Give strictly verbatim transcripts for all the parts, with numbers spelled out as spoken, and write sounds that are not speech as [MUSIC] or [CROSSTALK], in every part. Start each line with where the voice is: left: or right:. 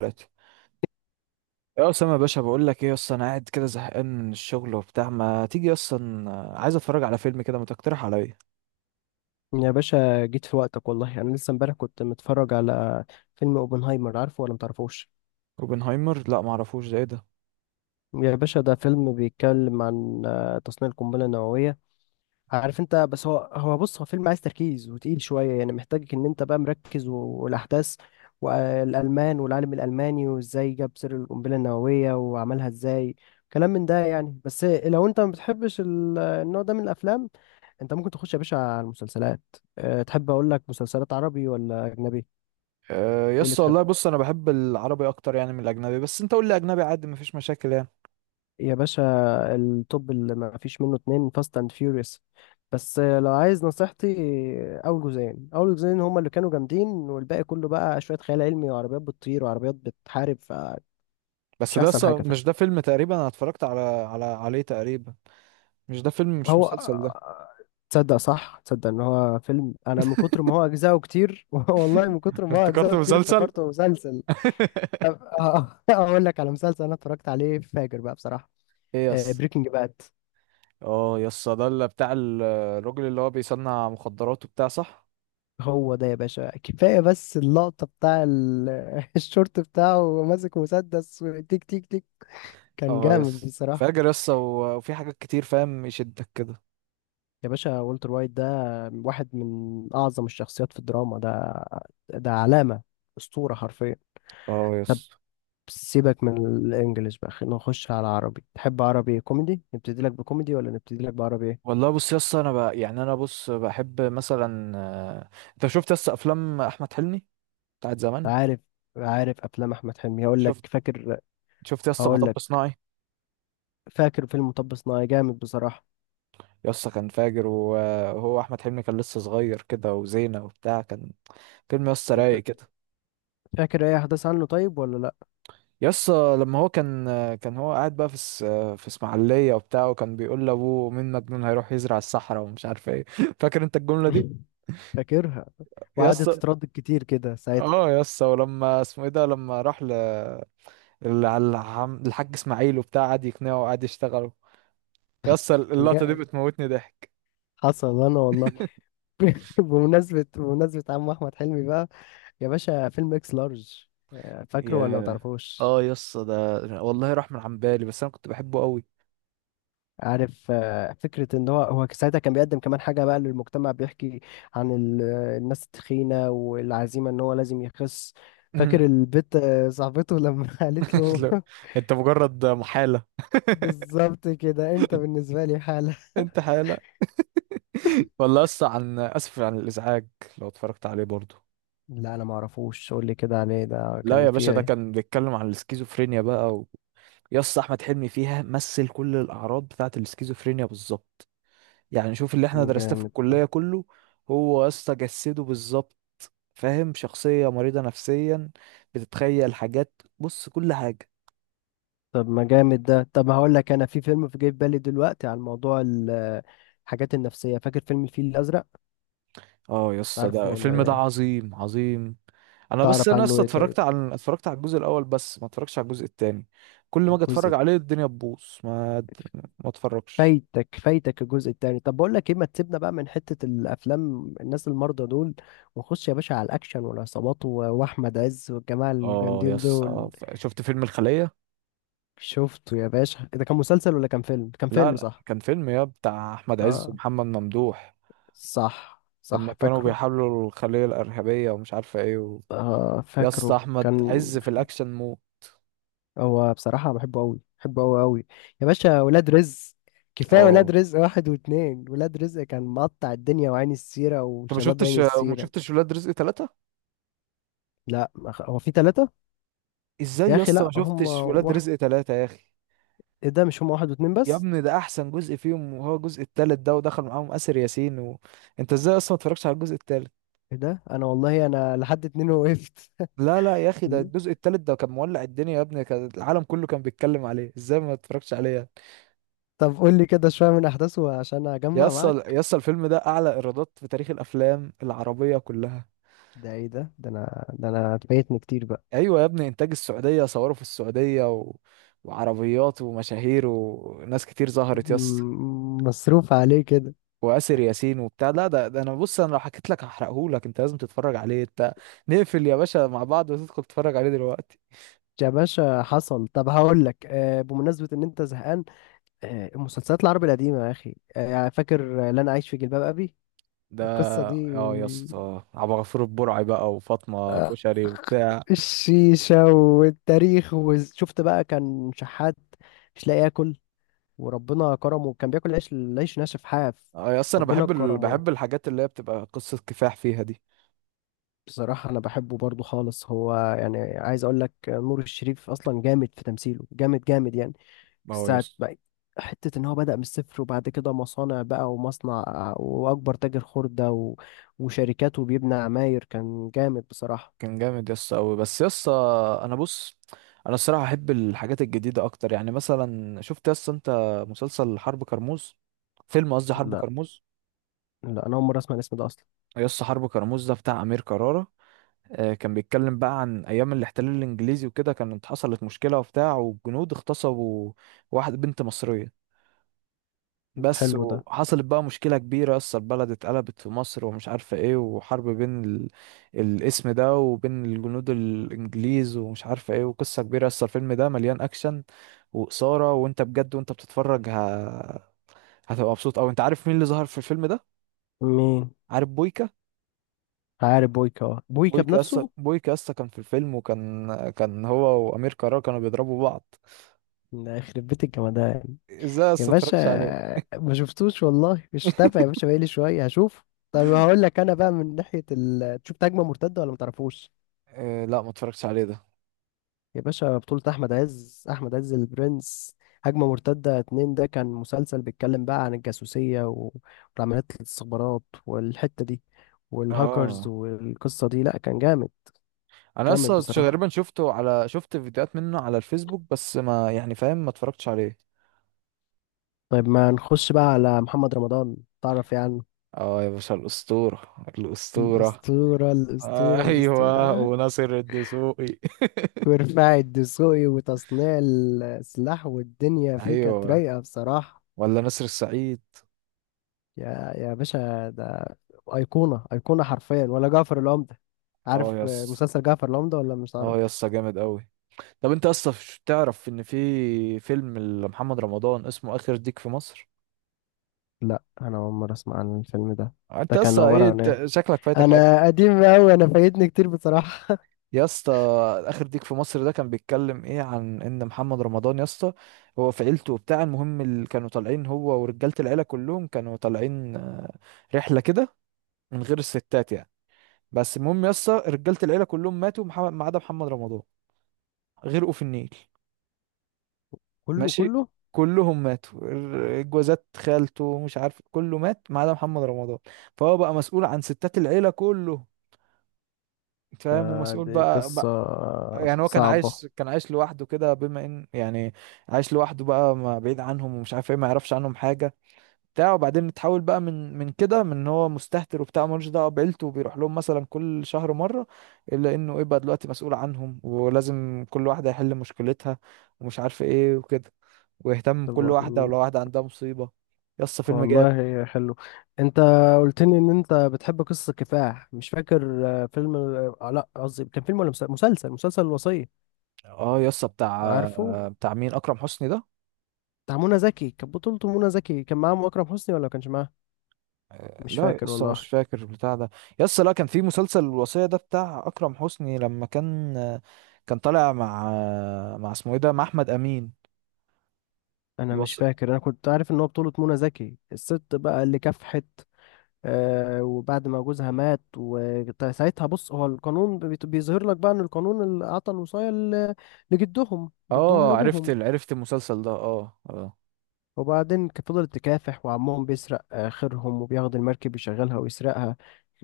right: ثلاثة. يا أسامة يا باشا بقول لك إيه، أصلا أنا قاعد كده زهقان من الشغل وبتاع، ما تيجي أصلا عايز أتفرج على فيلم كده، ما تقترح عليا.
left: يا باشا، جيت في وقتك. والله انا لسه امبارح كنت متفرج على فيلم اوبنهايمر. عارفه ولا متعرفوش؟
right: اوبنهايمر؟ لا معرفوش، ده إيه ده؟
left: يا باشا، ده فيلم بيتكلم عن آه، تصنيع القنبله النوويه. عارف انت، بس هو هو بص هو فيلم عايز تركيز وتقيل شويه يعني، محتاجك ان انت بقى مركز و- والاحداث والالمان والعالم الالماني وازاي جاب سر القنبله النوويه وعملها ازاي. كلام من ده يعني، بس لو انت ما بتحبش ال- النوع ده من الافلام، انت ممكن تخش يا باشا على المسلسلات. أه، تحب اقول لك مسلسلات عربي ولا اجنبي؟
right: آه، يا
left: ايه اللي
right: اسطى
left: تحب
right: والله بص، أنا بحب العربي أكتر يعني من الأجنبي، بس أنت قول لي أجنبي عادي مفيش مشاكل يعني.
left: يا باشا؟ التوب اللي ما فيش منه اتنين، فاست اند فيوريوس. بس لو عايز نصيحتي، اول جزئين اول جزئين هما اللي كانوا جامدين، والباقي كله بقى شوية خيال علمي، وعربيات بتطير وعربيات بتحارب، فمش
right: بس ده
left: احسن
right: أصلا
left: حاجة. فاهم؟
right: مش ده فيلم؟ تقريبا أنا اتفرجت على على عليه تقريبا. مش ده فيلم؟ مش
left: هو.
right: مسلسل ده.
left: تصدق صح تصدق ان هو فيلم، انا من كتر ما هو اجزاءه كتير [LAUGHS] والله من كتر
right: [LAUGHS]
left: ما هو
right: افتكرت
left: اجزاءه كتير
right: مسلسل.
left: افتكرته مسلسل. أب-
right: [LAUGHS]
left: [LAUGHS] اقول لك على مسلسل انا اتفرجت عليه فاجر بقى بصراحة.
right: إيه يا اسطى؟
left: بريكنج باد.
right: أه يا اسطى، ده اللي بتاع ال- الراجل اللي هو بيصنع مخدرات وبتاع، صح.
left: هو ده يا باشا، كفاية بس اللقطة بتاع ال- [LAUGHS] الشورت بتاعه وهو ماسك مسدس، تيك تيك تيك. كان
right: اه
left: جامد
right: يس
left: بصراحة.
right: فاجر يس، و- وفي حاجات كتير فاهم يشدك كده.
left: يا باشا، والتر وايت ده واحد من أعظم الشخصيات في الدراما. ده ده علامة، أسطورة حرفيا.
right: اه
left: طب،
right: يس.
left: سيبك من الإنجليش بقى، خلينا نخش على عربي. تحب عربي كوميدي؟ نبتدي لك بكوميدي ولا نبتدي لك بعربي إيه؟
right: والله بص يس، انا بقى يعني انا بص بحب مثلا، آه، انت شفت يس افلام احمد حلمي بتاعت زمان؟
left: عارف عارف أفلام أحمد حلمي، هقول لك
right: شفت.
left: فاكر
right: شفت يس
left: هقول
right: مطب
left: لك
right: صناعي.
left: فاكر فيلم مطب صناعي. جامد بصراحة.
right: يس كان فاجر، وهو احمد حلمي كان لسه صغير كده، وزينة وبتاع، كان فيلم يس
left: أنت
right: رايق كده.
left: فاكر أي أحداث عنه طيب ولا؟
right: يس، لما هو كان آه، كان هو قاعد بقى في اس- آه، في اسماعيلية وبتاع، وكان بيقول لابوه مين مجنون هيروح يزرع الصحراء ومش عارف ايه. [LAUGHS] فاكر انت الجملة دي؟
left: [LAUGHS] فاكرها.
right: يس.
left: وقعدت تتردد كتير كده ساعتها.
right: اه يا اسطى، ولما اسمه ايه ده لما راح ل ال- على العم- الحاج اسماعيل وبتاع، قعد يقنعه وقعد يشتغله. يا اسطى
left: كان
right: اللقطه دي
left: جا،
right: بتموتني ضحك.
left: حصل انا والله.
right: والله.
left: [LAUGHS] بمناسبة بمناسبة عم احمد حلمي بقى، يا باشا، فيلم اكس لارج.
right: [LAUGHS]
left: آه، فاكره ولا ما
right: يا،
left: تعرفوش؟
right: اه يا اسطى، ده والله راح من عن بالي، بس انا كنت بحبه قوي.
left: عارف آه، فكرة ان هو هو ساعتها كان بيقدم كمان حاجة بقى للمجتمع، بيحكي عن ال- آه، الناس التخينة والعزيمة ان هو لازم يخس. فاكر البت آه، صاحبته لما [LAUGHS] قالت له
right: لا، [LAUGHS]
left: [LAUGHS]
right: انت مجرد محاله. [LAUGHS]
left: بالظبط كده، انت بالنسبة لي حالة.
right: انت حاله. والله اسطى، عن اسف عن الازعاج. لو اتفرجت عليه برضه.
left: لا انا ما اعرفوش، قول لي كده عليه، ده
right: لا
left: كان
right: يا باشا،
left: فيه
right: ده
left: إيه؟
right: كان بيتكلم عن السكيزوفرينيا بقى و... يا اسطى، احمد حلمي فيها مثل كل الاعراض بتاعه السكيزوفرينيا بالظبط. يعني شوف اللي احنا درسناه في
left: جامد ده.
right: الكلية كله. هو يا اسطى جسده بالظبط. فاهم، شخصية مريضة نفسيا، بتتخيل حاجات. بص كل حاجة.
left: طب ما جامد ده. طب هقول لك انا في فيلم في جاي في بالي دلوقتي عن موضوع ال- الحاجات النفسية. فاكر فيلم الفيل الأزرق؟
right: اه يا اسطى،
left: تعرفه
right: ده
left: ولا
right: الفيلم ده
left: ايه؟
right: عظيم عظيم. انا بس
left: تعرف
right: انا يا
left: عنه
right: اسطى
left: ايه طيب؟
right: اتفرجت على اتفرجت على الجزء الاول، بس ما اتفرجتش على الجزء التاني. كل ما اجي اتفرج
left: الجزء
right: عليه الدنيا تبوظ، ما ما اتفرجش.
left: فايتك فايتك الجزء التاني. طب بقول لك ايه، ما تسيبنا بقى من حتة الافلام الناس المرضى دول، ونخش يا باشا على الاكشن والعصابات و- واحمد عز والجماعة
right: اه يا
left: الجامدين دول.
right: اسطى، ف- شفت فيلم الخلية؟
left: شفته يا باشا. إيه ده، كان مسلسل ولا كان فيلم؟ كان
right: لا
left: فيلم،
right: لا
left: صح.
right: كان فيلم، يا بتاع احمد عز
left: اه،
right: ومحمد ممدوح.
left: صح صح،
right: لما كانوا
left: فاكره.
right: بيحاولوا الخلية الإرهابية ومش عارفة ايه.
left: اه،
right: يا اسطى
left: فاكره
right: احمد
left: كان.
right: عز في الاكشن مو.
left: هو بصراحة بحبه أوي بحبه أوي أوي. يا باشا، ولاد رزق. كفاية ولاد
right: اه.
left: رزق واحد واتنين. ولاد رزق كان مقطع الدنيا، وعين السيرة
right: انت ما
left: وشباب عين
right: شفتش، ما
left: السيرة.
right: شفتش ولاد رزق تلاتة؟
left: لا، ما خ- هو في تلاتة؟
right: ازاي
left: يا
right: يا
left: أخي
right: اسطى ما
left: لا، هم
right: شفتش ولاد
left: واحد.
right: رزق ثلاثة يا اخي؟
left: إيه ده؟ مش هم واحد واتنين
right: يا
left: بس؟
right: ابني ده احسن جزء فيهم، وهو الجزء التالت ده، ودخل معاهم اسر ياسين و... انت ازاي اصلا ما اتفرجتش على الجزء التالت؟
left: إيه ده؟ أنا والله أنا لحد اتنين وقفت.
right: لا لا يا اخي، ده
left: [LAUGHS]
right: الجزء التالت ده كان مولع الدنيا، يا ابني كان العالم كله كان بيتكلم عليه، ازاي ما اتفرجتش عليه يعني؟
left: طب قول لي كده شوية من أحداثه عشان
right: يا
left: أجمع
right: اسطى
left: معاك.
right: يا اسطى، الفيلم ده اعلى ايرادات في تاريخ الافلام العربية كلها.
left: ده إيه ده؟ ده أنا ده أنا فايتني كتير بقى.
right: ايوه يا ابني، انتاج السعوديه، صوروا في السعوديه و... وعربيات ومشاهير وناس كتير ظهرت يا اسطى،
left: م- مصروف عليه كده؟
right: واسر ياسين وبتاع. لا ده, ده انا بص انا لو حكيت لك هحرقه لك، انت لازم تتفرج عليه انت. نقفل يا باشا مع بعض، وتدخل تتفرج عليه دلوقتي.
left: يا باشا حصل. طب هقول لك، آه، بمناسبة إن أنت زهقان، آه، المسلسلات العربي القديمة يا أخي، آه، يعني فاكر آه، لن أعيش في جلباب أبي؟
right: ده
left: القصة دي،
right: اه يا اسطى، عبد الغفور البرعي بقى وفاطمه
left: آه،
right: كشري وبتاع.
left: الشيشة والتاريخ. وشفت بقى كان شحات مش لاقي ياكل، وربنا كرمه، كان بياكل عيش، العيش ناشف حاف.
right: اه يا اسطى، انا
left: ربنا
right: بحب ال...
left: كرمه.
right: بحب الحاجات اللي هي بتبقى قصه كفاح فيها دي.
left: بصراحة أنا بحبه برضو خالص. هو يعني عايز أقول لك، آه، نور الشريف أصلا جامد في تمثيله، جامد جامد يعني
right: اه يا
left: ساعة
right: اسطى.
left: بقى. حتة إن هو بدأ من الصفر، وبعد كده مصانع بقى ومصنع وأكبر تاجر خردة و... وشركات وبيبنى عماير، كان جامد بصراحة.
right: كان جامد يس قوي، بس يس انا بص، انا الصراحه احب الحاجات الجديده اكتر، يعني مثلا شفت يس انت مسلسل حرب كرموز؟ فيلم قصدي حرب
left: لا
right: كرموز.
left: لا، أنا أول مرة أسمع الاسم ده أصلا.
right: يس حرب كرموز ده بتاع امير كرارة. آه، كان بيتكلم بقى عن ايام الاحتلال الانجليزي وكده، كانت حصلت مشكله وبتاع، والجنود اغتصبوا واحده بنت مصريه بس،
left: حلو ده.
right: وحصلت بقى مشكلة كبيرة، أصل البلد اتقلبت في مصر ومش عارفة ايه، وحرب بين ال... الاسم ده وبين الجنود الإنجليز ومش عارفة ايه، وقصة كبيرة. أصل الفيلم ده مليان أكشن وإثارة، وانت بجد وانت بتتفرج ه... هتبقى مبسوط أوي. انت عارف مين اللي ظهر في الفيلم ده؟
left: مين؟
right: عارف بويكا؟
left: عارف بويكا؟ أه. بويكا
right: بويكا، أصلا
left: بنفسه؟
right: بويكا أصلا كان في الفيلم، وكان كان هو وأمير كرارة كانوا بيضربوا بعض.
left: ده يخرب بيت الجمدان.
right: ازاي
left: يا
right: أصلا
left: باشا
right: متفرجتش عليه؟
left: ما شفتوش والله، مش تابع يا باشا بقالي شوية، هشوف. طب
right: [LAUGHS]
left: هقول لك أنا بقى من ناحية ال... تشوف هجمة مرتدة ولا ما تعرفوش؟
right: إيه؟ لا متفرجتش عليه ده.
left: يا باشا بطولة أحمد عز، أحمد عز البرنس. هجمة مرتدة اتنين، ده كان مسلسل بيتكلم بقى عن الجاسوسية و- والعمليات الاستخبارات والحتة دي، والهاكرز
right: اه،
left: والقصة دي. لأ كان جامد،
right: انا
left: جامد
right: اصلا
left: بصراحة.
right: تقريبا شفته على شفت فيديوهات منه على الفيسبوك، بس ما يعني فاهم ما اتفرجتش عليه.
left: طيب ما نخش بقى على محمد رمضان، تعرف يعني عنه؟
right: اه يا باشا، الاسطوره الاسطوره.
left: الأسطورة،
right: [LAUGHS]
left: الأسطورة،
right: آه ايوه،
left: الأسطورة.
right: وناصر الدسوقي.
left: [LAUGHS]
right: [LAUGHS]
left: ورفاع الدسوقي وتصنيع السلاح، والدنيا فيه كانت
right: ايوه.
left: رايقة بصراحة.
right: ولا نسر السعيد.
left: يا يا باشا، ده ايقونه، ايقونه حرفيا. ولا جعفر العمده؟
right: اه
left: عارف آه،
right: يس.
left: مسلسل جعفر العمده ولا مش عارف؟
right: اه يس جامد قوي. طب انت اصلا ش- تعرف ان في فيلم لمحمد رمضان اسمه اخر ديك في مصر؟
left: لا، انا اول مره اسمع عن الفيلم ده.
right: انت
left: ده كان
right: اصلا
left: عباره
right: ايه،
left: عن ايه؟
right: انت شكلك فايتك حاجه.
left: انا قديم قوي، انا فايتني كتير بصراحه.
right: يا اسطى، اخر ديك في مصر ده كان بيتكلم ايه، عن ان محمد رمضان يا اسطى، هو في عيلته وبتاع، المهم اللي كانوا طالعين هو ورجاله العيله كلهم كانوا طالعين، آه، رحله كده من غير الستات يعني. بس المهم يا اسطى، رجاله العيله كلهم ماتوا، محمد- ما عدا محمد رمضان. غرقوا في النيل.
left: [LAUGHS] كله
right: ماشي.
left: كله.
right: كلهم ماتوا، ال- جوازات خالته مش عارف، كله مات ما عدا محمد رمضان. فهو بقى مسؤول عن ستات العيله كله،
left: ده
right: فاهم، ومسؤول
left: دي
right: بقى.
left: قصه
right: يعني هو كان
left: صعبه.
right: عايش، كان عايش لوحده كده، بما ان يعني عايش لوحده بقى، ما بعيد عنهم ومش عارف ايه، ما يعرفش عنهم حاجه بتاع وبعدين اتحول بقى من من كده، من ان هو مستهتر وبتاع ملوش دعوه بعيلته، وبيروح لهم مثلا كل شهر مره، الا انه ايه بقى دلوقتي مسؤول عنهم، ولازم كل واحده يحل مشكلتها ومش عارف ايه وكده، ويهتم بكل واحده ولو
left: طب-
right: واحده عندها مصيبه. يسطا فيلم جامد.
left: والله حلو. انت قلت لي ان انت بتحب قصه كفاح. مش فاكر آه، فيلم، آه، لا قصدي، كان فيلم ولا مسلسل مسلسل مسلسل الوصيه.
right: اه يسطا بتاع،
left: عارفه؟
right: بتاع مين؟ اكرم حسني ده؟
left: بتاع منى زكي، كانت بطولته منى زكي. كان معاهم اكرم حسني ولا ما كانش معاهم؟ مش
right: لا
left: فاكر
right: لسه مش
left: والله،
right: فاكر بتاع ده. يسا لا كان في مسلسل الوصية ده بتاع أكرم حسني، لما كان كان طالع مع مع اسمه ايه ده، مع أحمد أمين.
left: انا مش
right: الوص...
left: فاكر. انا كنت عارف ان هو بطولة منى زكي، الست بقى اللي كافحت، آه، وبعد ما جوزها مات، وساعتها بص هو القانون بيت- بيظهر لك بقى ان القانون اللي اعطى الوصاية ل- لجدهم جدهم
right: اه عرفت
left: لابوهم.
right: ال- عرفت المسلسل ده، اه اه.
left: وبعدين ك- فضلت تكافح، وعمهم بيسرق آخرهم، وبياخد المركب يشغلها ويسرقها.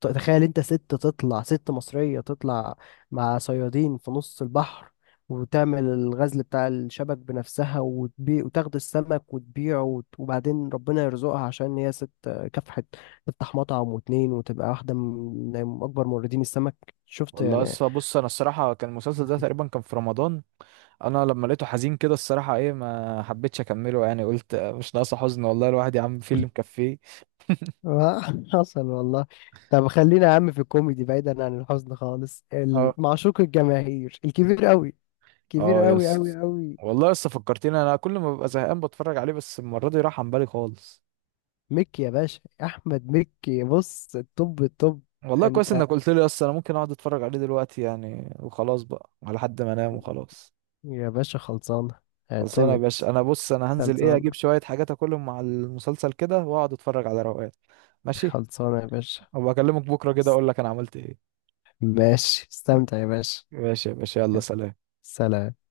left: ت- تخيل انت، ست تطلع، ست مصرية تطلع مع صيادين في نص البحر، وتعمل الغزل بتاع الشبك بنفسها وتبيع، وتاخد السمك وتبيعه، وت- وبعدين ربنا يرزقها عشان هي ست آه، كافحت، تفتح مطعم واتنين وتبقى واحدة من من أكبر موردين السمك. شفت
right: والله
left: يعني؟
right: لسه بص، انا الصراحة كان المسلسل ده تقريبا كان في رمضان. انا لما لقيته حزين كده الصراحة ايه، ما حبيتش اكمله يعني، قلت مش ناقصة حزن والله، الواحد يا عم في اللي مكفيه.
left: آه، [LAUGHS] حصل والله. طب خلينا يا عم في الكوميدي، بعيدا عن الحزن خالص. ال-
right: اه.
left: معشوق الجماهير الكبير قوي، كبير
right: اه
left: قوي قوي
right: يس.
left: قوي،
right: والله لسه فكرتني، انا كل ما ببقى زهقان بتفرج عليه، بس المرة دي راح عن بالي خالص.
left: مكي يا باشا، احمد مكي، بص، الطب الطب.
right: والله كويس
left: انت
right: انك قلت لي، اصل انا ممكن اقعد اتفرج عليه دلوقتي يعني، وخلاص بقى على حد ما انام وخلاص.
left: يا باشا خلصانه،
right: خلصانه يا
left: اعتمد.
right: باشا. انا بص انا هنزل ايه، اجيب
left: خلصانه.
right: شويه حاجات اكلهم مع المسلسل كده، واقعد اتفرج على روقان. ماشي.
left: خلصانه يا باشا.
right: وبكلمك بكره كده اقول لك انا عملت ايه.
left: ماشي، استمتع يا باشا.
right: ماشي يا باشا، يلا
left: يلا،
right: سلام.
left: سلام.